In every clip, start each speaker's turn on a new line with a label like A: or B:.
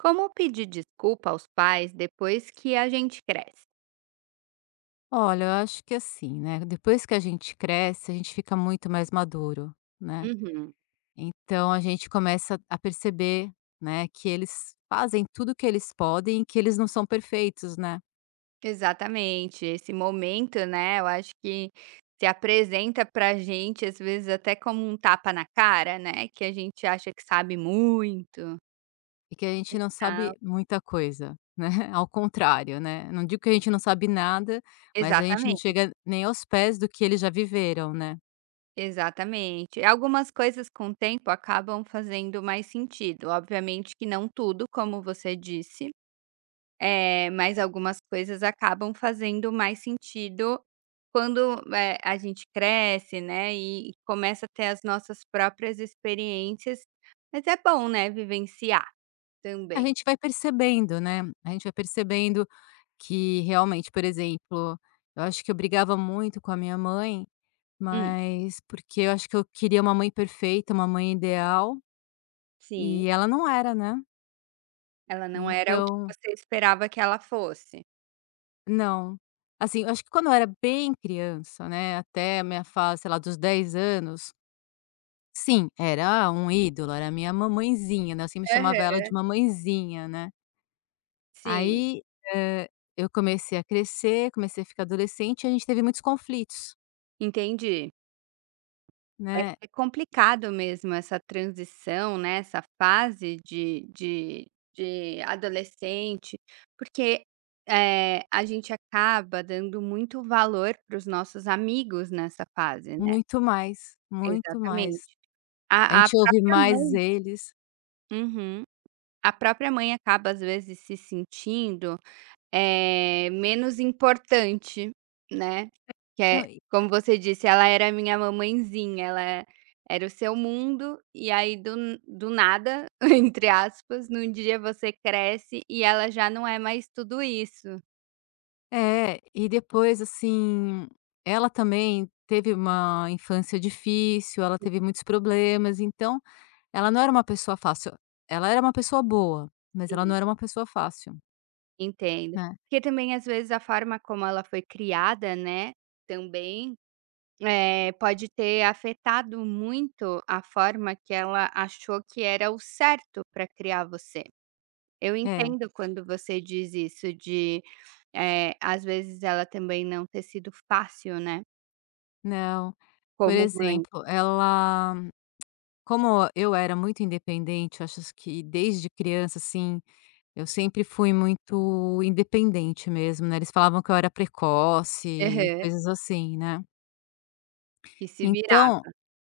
A: Como pedir desculpa aos pais depois que a gente cresce?
B: Olha, eu acho que assim, né, depois que a gente cresce, a gente fica muito mais maduro, né?
A: Uhum.
B: Então a gente começa a perceber, né, que eles fazem tudo o que eles podem e que eles não são perfeitos, né?
A: Exatamente, esse momento, né, eu acho que se apresenta pra gente, às vezes, até como um tapa na cara, né, que a gente acha que sabe muito.
B: E que a gente não
A: Tá.
B: sabe muita coisa, né? Ao contrário, né? Não digo que a gente não sabe nada, mas a gente não
A: Exatamente,
B: chega nem aos pés do que eles já viveram, né?
A: exatamente. Algumas coisas com o tempo acabam fazendo mais sentido, obviamente que não tudo, como você disse. É, mas algumas coisas acabam fazendo mais sentido quando, a gente cresce, né, e começa a ter as nossas próprias experiências, mas é bom, né, vivenciar
B: A
A: também.
B: gente vai percebendo, né? A gente vai percebendo que realmente, por exemplo, eu acho que eu brigava muito com a minha mãe.
A: Hum.
B: Mas porque eu acho que eu queria uma mãe perfeita, uma mãe ideal,
A: Sim,
B: e ela não era, né.
A: ela não era o que
B: Então
A: você esperava que ela fosse.
B: não. Assim, eu acho que quando eu era bem criança, né, até a minha fase, sei lá, dos 10 anos, sim, era um ídolo, era minha mamãezinha, né, eu sempre chamava ela de
A: Aham.
B: mamãezinha, né.
A: Sim,
B: Aí, eh, eu comecei a crescer, comecei a ficar adolescente e a gente teve muitos conflitos,
A: entendi. É
B: né,
A: é complicado mesmo essa transição, né, essa fase de adolescente, porque, a gente acaba dando muito valor para os nossos amigos nessa fase, né.
B: muito mais, muito mais.
A: Exatamente.
B: A
A: A
B: gente ouve
A: própria
B: mais
A: mãe
B: eles.
A: uhum. A própria mãe acaba, às vezes, se sentindo é menos importante, né, que é
B: Não.
A: como você disse, ela era minha mamãezinha, ela era o seu mundo, e aí do n do nada, entre aspas, num dia você cresce e ela já não é mais tudo isso.
B: É, e depois, assim, ela também teve uma infância difícil, ela
A: Sim,
B: teve muitos problemas, então ela não era uma pessoa fácil. Ela era uma pessoa boa, mas ela não
A: sim.
B: era uma pessoa fácil,
A: Entendo.
B: né.
A: Porque também às vezes a forma como ela foi criada, né, também, pode ter afetado muito a forma que ela achou que era o certo para criar você. Eu
B: É,
A: entendo quando você diz isso de, às vezes ela também não ter sido fácil, né,
B: não. Por
A: como mãe.
B: exemplo, ela, como eu era muito independente, eu acho que desde criança, assim, eu sempre fui muito independente mesmo, né, eles falavam que eu era precoce,
A: Aham.
B: coisas assim, né.
A: Que se virava.
B: Então,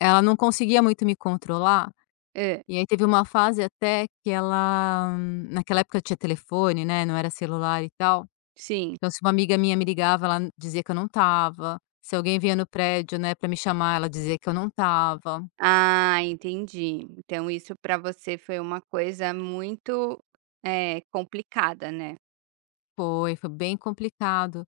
B: ela não conseguia muito me controlar.
A: Hã.
B: E aí teve uma fase até que ela, naquela época tinha telefone, né, não era celular e tal,
A: Sim.
B: então se uma amiga minha me ligava, ela dizia que eu não estava, se alguém vinha no prédio, né, para me chamar, ela dizia que eu não estava.
A: Ah, entendi. Então isso para você foi uma coisa muito, complicada, né.
B: Foi, foi bem complicado.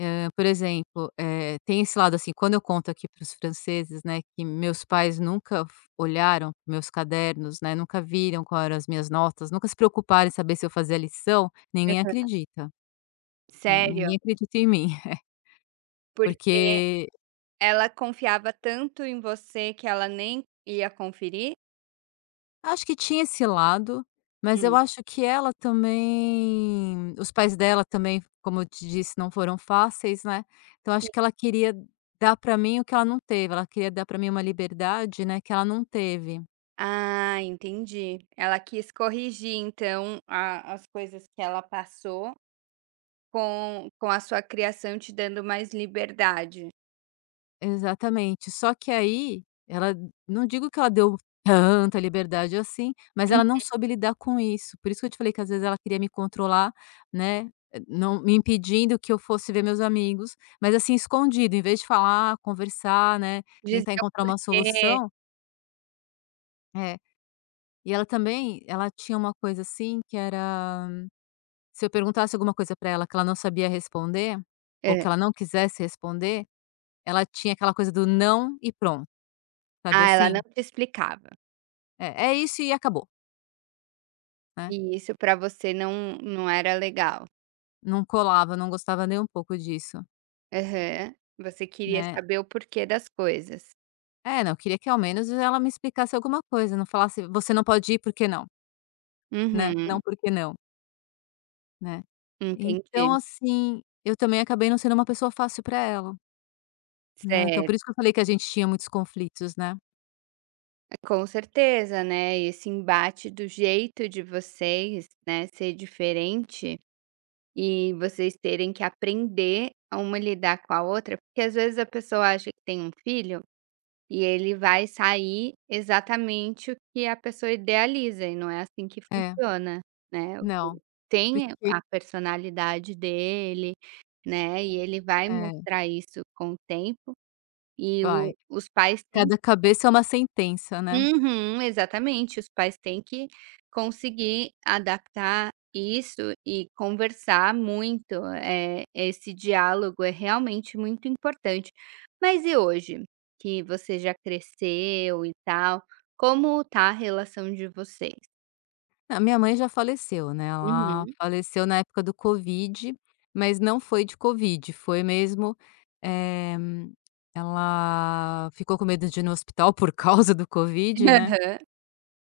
B: Por exemplo, tem esse lado, assim, quando eu conto aqui para os franceses, né, que meus pais nunca f olharam meus cadernos, né, nunca viram qual eram as minhas notas, nunca se preocuparam em saber se eu fazia lição, ninguém
A: Aham.
B: acredita, né,
A: Sério?
B: ninguém acredita em mim,
A: Porque
B: porque.
A: ela confiava tanto em você que ela nem ia conferir?
B: Acho que tinha esse lado, mas
A: Hum.
B: eu acho que ela também, os pais dela também, como eu te disse, não foram fáceis, né, então acho que ela queria dar para mim o que ela não teve, ela queria dar para mim uma liberdade, né, que ela não teve.
A: Ah, entendi. Ela quis corrigir, então, a as coisas que ela passou com a sua criação te dando mais liberdade.
B: Exatamente. Só que aí, ela, não digo que ela deu tanta liberdade assim, mas
A: Hum.
B: ela não soube lidar com isso. Por isso que eu te falei que às vezes ela queria me controlar, né, não me impedindo que eu fosse ver meus amigos, mas assim escondido, em vez de falar, conversar, né,
A: Dizer
B: tentar
A: o
B: encontrar uma
A: porquê
B: solução, é. E ela também, ela tinha uma coisa assim que era, se eu perguntasse alguma coisa pra ela que ela não sabia responder, ou
A: hã.
B: que ela não quisesse responder, ela tinha aquela coisa do não e pronto, sabe
A: Ah, ela não
B: assim?
A: te explicava.
B: É, isso e acabou, né.
A: E isso para você não era legal.
B: Não colava, não gostava nem um pouco disso,
A: Aham. Você queria
B: né.
A: saber o porquê das coisas.
B: É, não, queria que ao menos ela me explicasse alguma coisa, não falasse: "Você não pode ir, porque não", né,
A: Uhum.
B: "Não, porque não", né. Então,
A: Entendi.
B: assim, eu também acabei não sendo uma pessoa fácil para ela, né, então por
A: Certo.
B: isso que eu falei que a gente tinha muitos conflitos, né.
A: Com certeza, né, esse embate do jeito de vocês, né, ser diferente. E vocês terem que aprender a uma lidar com a outra, porque às vezes a pessoa acha que tem um filho e ele vai sair exatamente o que a pessoa idealiza, e não é assim que
B: É,
A: funciona, né. O
B: não,
A: filho tem
B: porque
A: a personalidade dele, né, e ele vai
B: é,
A: mostrar isso com o tempo, e
B: vai,
A: o os pais têm
B: cada cabeça é uma sentença, né.
A: uhum, exatamente. Os pais têm que conseguir adaptar isso e conversar muito. Eh, esse diálogo é realmente muito importante. Mas e hoje, que você já cresceu e tal, como tá a relação de vocês?
B: A minha mãe já faleceu, né, ela
A: Uhum.
B: faleceu na época do Covid, mas não foi de Covid, foi mesmo, eh, ela ficou com medo de ir no hospital por causa do Covid, né,
A: Aham.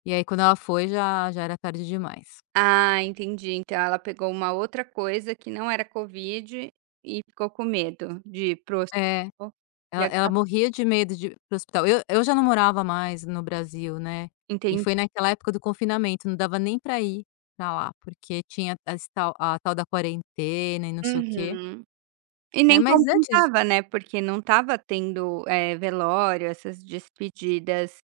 B: e aí quando ela foi, já era tarde demais.
A: Ah, entendi. Então ela pegou uma outra coisa que não era covid e ficou com medo de ir para
B: É,
A: hospital e
B: ela
A: agora
B: morria de medo de ir pro hospital. Eu já não morava mais no Brasil, né, e
A: entendi.
B: foi naquela época do confinamento, não dava nem pra ir pra lá, porque tinha as tal a tal da quarentena e não sei o quê,
A: Uhum. E
B: né,
A: nem
B: mas antes
A: compensava, né, porque não estava tendo, velório, essas despedidas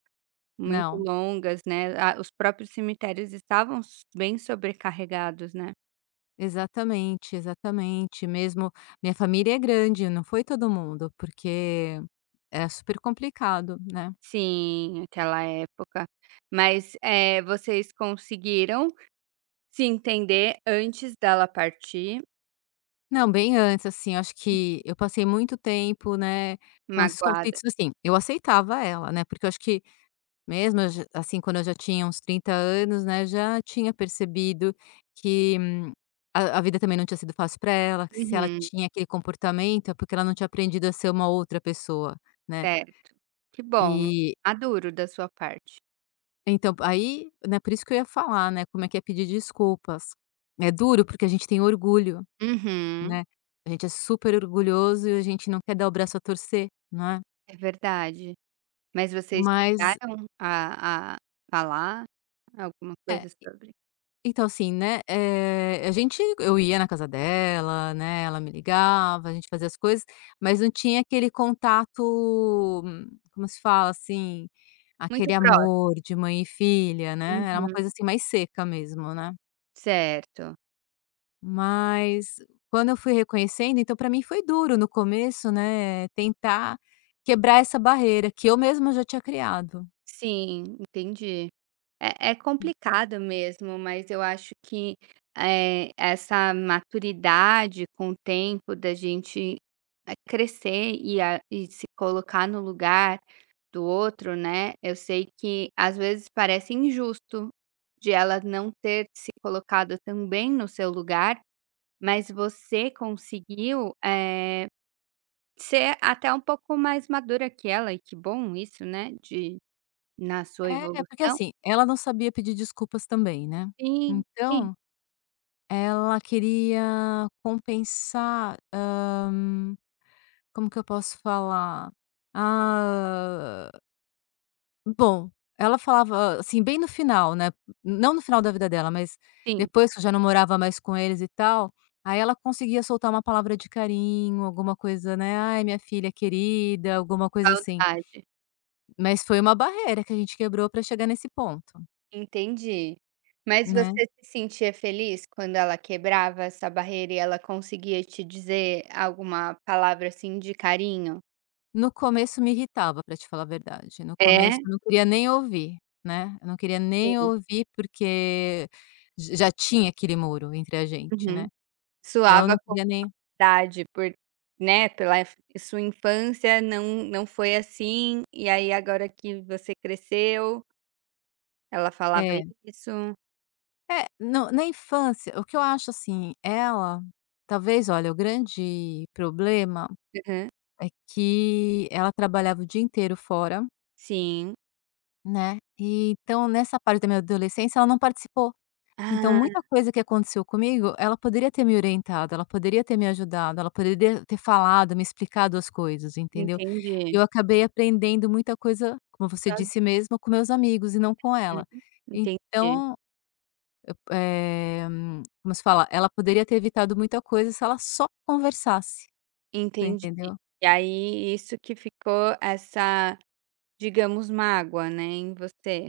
A: muito
B: não.
A: longas, né, a os próprios cemitérios estavam s bem sobrecarregados, né.
B: Exatamente, exatamente, mesmo minha família é grande, não foi todo mundo, porque é super complicado, né.
A: Sim, aquela época. Mas, vocês conseguiram se entender antes dela partir,
B: Não, bem antes, assim, eu acho que eu passei muito tempo, né, com esses
A: magoada
B: conflitos, assim, eu aceitava ela, né, porque eu acho que, mesmo eu já assim, quando eu já tinha uns 30 anos, né, já tinha percebido que, a vida também não tinha sido fácil para ela, que, se ela
A: uhum,
B: tinha aquele comportamento, é porque ela não tinha aprendido a ser uma outra pessoa, né,
A: certo. Que bom,
B: e
A: maduro da sua parte.
B: então, aí, né, por isso que eu ia falar, né, como é que é pedir desculpas. É duro porque a gente tem orgulho,
A: Uhum,
B: né, a gente é super orgulhoso e a gente não quer dar o braço a torcer, né,
A: é verdade. Mas vocês
B: mas
A: chegaram a falar alguma
B: é,
A: coisa sobre?
B: então assim, né, a gente eu ia na casa dela, né, ela me ligava, a gente fazia as coisas, mas não tinha aquele contato, como se fala, assim, aquele
A: Muito próximo.
B: amor de mãe e filha, né, era uma
A: Uhum.
B: coisa, assim, mais seca mesmo, né.
A: Certo.
B: Mas quando eu fui reconhecendo, então para mim foi duro no começo, né, tentar quebrar essa barreira que eu mesma já tinha criado.
A: Sim, entendi. É complicado mesmo, mas eu acho que, essa maturidade com o tempo da gente, crescer e a e se colocar no lugar do outro, né, eu sei que às vezes parece injusto de ela não ter se colocado também no seu lugar. Mas você conseguiu, ser até um pouco mais madura que ela e que bom isso, né, de na sua
B: É, porque
A: evolução.
B: assim, ela não sabia pedir desculpas também, né.
A: Sim, sim,
B: Então, ela queria compensar, como que eu posso falar? Ah Bom, ela falava, assim, bem no final, né, não no final da vida dela, mas
A: sim,
B: depois que eu já não morava mais com eles e tal, aí ela conseguia soltar uma palavra de carinho, alguma coisa, né, "Ai, minha filha querida", alguma coisa assim.
A: saudade.
B: Mas foi uma barreira que a gente quebrou para chegar nesse ponto,
A: Entendi. Mas
B: né.
A: você se sentia feliz quando ela quebrava essa barreira e ela conseguia te dizer alguma palavra, assim, de carinho?
B: No começo me irritava, para te falar a verdade, no
A: É?
B: começo eu não queria nem ouvir, né, eu não queria nem ouvir, porque j já tinha aquele muro entre a gente,
A: Uhum.
B: né, então eu
A: Suava
B: não queria nem,
A: idade por né, pela sua infância não foi assim, e aí agora que você cresceu, ela falava
B: é.
A: isso.
B: É, não, na infância, o que eu acho assim, ela talvez, olha, o grande problema
A: Aham.
B: é que ela trabalhava o dia inteiro fora,
A: Sim.
B: né, e então nessa parte da minha adolescência ela não participou. Então
A: Ah,
B: muita coisa que aconteceu comigo, ela poderia ter me orientado, ela poderia ter me ajudado, ela poderia ter falado, me explicado as coisas, entendeu.
A: entendi.
B: Eu acabei aprendendo muita coisa, como você disse mesmo, com meus amigos e não com ela.
A: Uhum. Entendi,
B: Então, Eh, como se fala? Ela poderia ter evitado muita coisa se ela só conversasse, você
A: entendi.
B: entendeu?
A: E aí isso que ficou essa, digamos, mágoa, né, em você.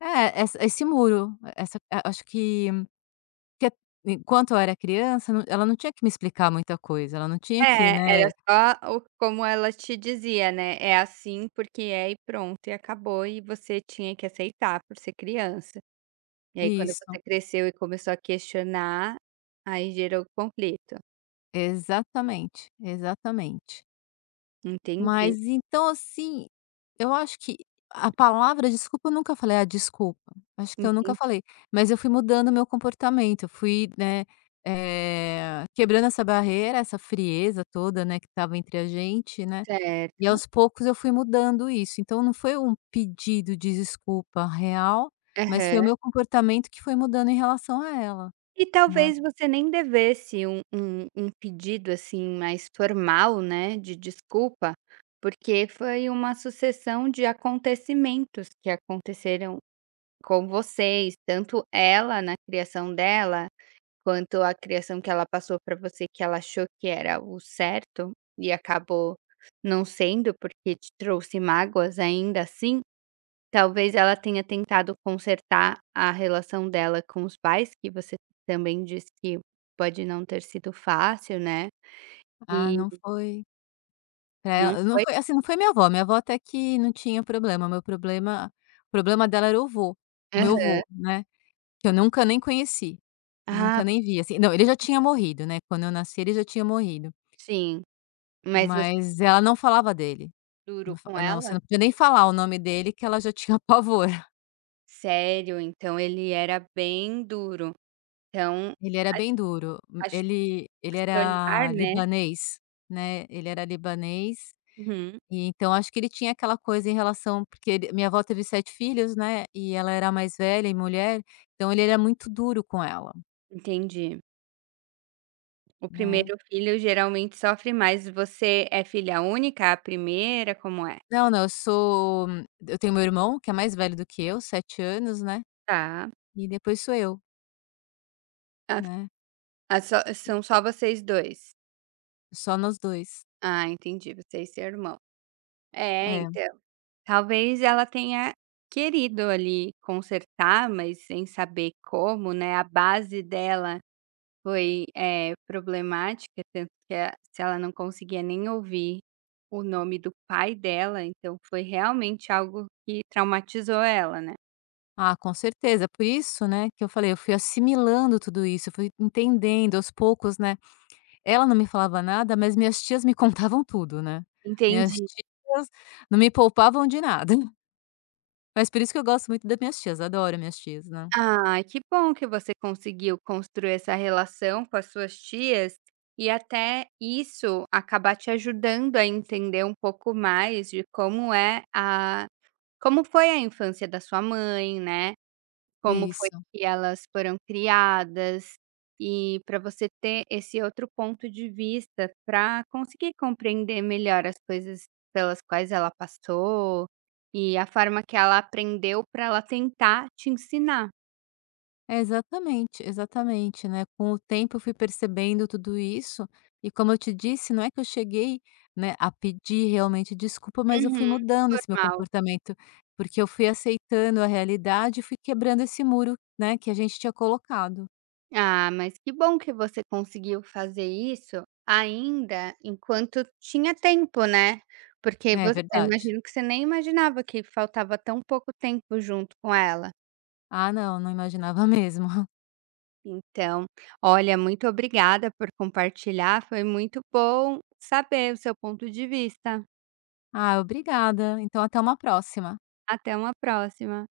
B: É, essa esse muro, essa a acho que que a- enquanto eu era criança, não, ela não tinha que me explicar muita coisa, ela não tinha que,
A: É, era
B: né.
A: só o como ela te dizia, né, é assim porque é e pronto e acabou e você tinha que aceitar por ser criança. E aí quando
B: Isso,
A: você cresceu e começou a questionar, aí gerou conflito.
B: exatamente, exatamente.
A: Entendi,
B: Mas então, assim, eu acho que a palavra desculpa eu nunca falei: "Ah, desculpa", acho que eu nunca
A: entendi.
B: falei, mas eu fui mudando o meu comportamento, eu fui, né, quebrando essa barreira, essa frieza toda, né, que estava entre a gente, né, e
A: Certo.
B: aos poucos eu fui mudando isso. Então não foi um pedido de desculpa real, mas
A: Aham.
B: foi o meu comportamento que foi mudando em relação a ela,
A: E
B: né.
A: talvez você nem devesse um pedido, assim, mais formal, né, de desculpa, porque foi uma sucessão de acontecimentos que aconteceram com vocês, tanto ela na criação dela. Quanto à criação que ela passou para você, que ela achou que era o certo e acabou não sendo, porque te trouxe mágoas ainda assim, talvez ela tenha tentado consertar a relação dela com os pais, que você também disse que pode não ter sido fácil, né,
B: Ah,
A: e
B: não foi. Pra
A: não
B: ela não
A: foi.
B: foi assim, não foi minha avó até que não tinha problema, meu problema o problema dela era o vô, o meu
A: Aham.
B: vô, né, que eu nunca nem conheci,
A: Ah,
B: nunca nem vi, assim, não, ele já tinha morrido, né, quando eu nasci ele já tinha morrido,
A: sim. Mas você foi
B: mas ela não falava dele,
A: duro
B: não, fa
A: com
B: não, você
A: ela?
B: não podia nem falar o nome dele que ela já tinha pavor.
A: Sério? Então ele era bem duro. Então,
B: Ele era
A: a
B: bem duro, ele
A: a
B: ele
A: se tornar,
B: era
A: né.
B: libanês, né, ele era libanês.
A: Uhum,
B: E então acho que ele tinha aquela coisa em relação, porque ele minha avó teve 7 filhos, né, e ela era mais velha e mulher, então ele era muito duro com ela,
A: entendi. O
B: né.
A: primeiro filho geralmente sofre mais. Você é filha única, a primeira, como é?
B: Não, não, eu tenho meu irmão que é mais velho do que eu, 7 anos, né,
A: Tá.
B: e depois sou eu, né,
A: Ah, só vocês 2.
B: só nós dois.
A: Ah, entendi, você e seu irmão. É,
B: É.
A: então, talvez ela tenha querido ali consertar, mas sem saber como, né, a base dela foi, problemática, tanto que a se ela não conseguia nem ouvir o nome do pai dela, então foi realmente algo que traumatizou ela, né.
B: Ah, com certeza, por isso, né, que eu falei, eu fui assimilando tudo isso, eu fui entendendo aos poucos, né. Ela não me falava nada, mas minhas tias me contavam tudo, né. Minhas
A: Entendi.
B: tias não me poupavam de nada. Mas por isso que eu gosto muito das minhas tias, adoro minhas tias, né.
A: Ai, que bom que você conseguiu construir essa relação com as suas tias e até isso acabar te ajudando a entender um pouco mais de como foi a infância da sua mãe, né? Como foi
B: Isso.
A: que elas foram criadas e para você ter esse outro ponto de vista para conseguir compreender melhor as coisas pelas quais ela passou e a forma que ela aprendeu para ela tentar te ensinar.
B: Exatamente, exatamente, né. Com o tempo eu fui percebendo tudo isso, e como eu te disse, não é que eu cheguei, né, a pedir realmente desculpa, mas eu
A: Uhum,
B: fui mudando esse meu
A: normal.
B: comportamento, porque eu fui aceitando a realidade e fui quebrando esse muro, né, que a gente tinha colocado.
A: Ah, mas que bom que você conseguiu fazer isso ainda enquanto tinha tempo, né. Porque
B: É
A: voc eu
B: verdade.
A: imagino que você nem imaginava que faltava tão pouco tempo junto com ela.
B: Ah não, não imaginava mesmo.
A: Então, olha, muito obrigada por compartilhar, foi muito bom saber o seu ponto de vista.
B: Ah, obrigada, então até uma próxima.
A: Até uma próxima.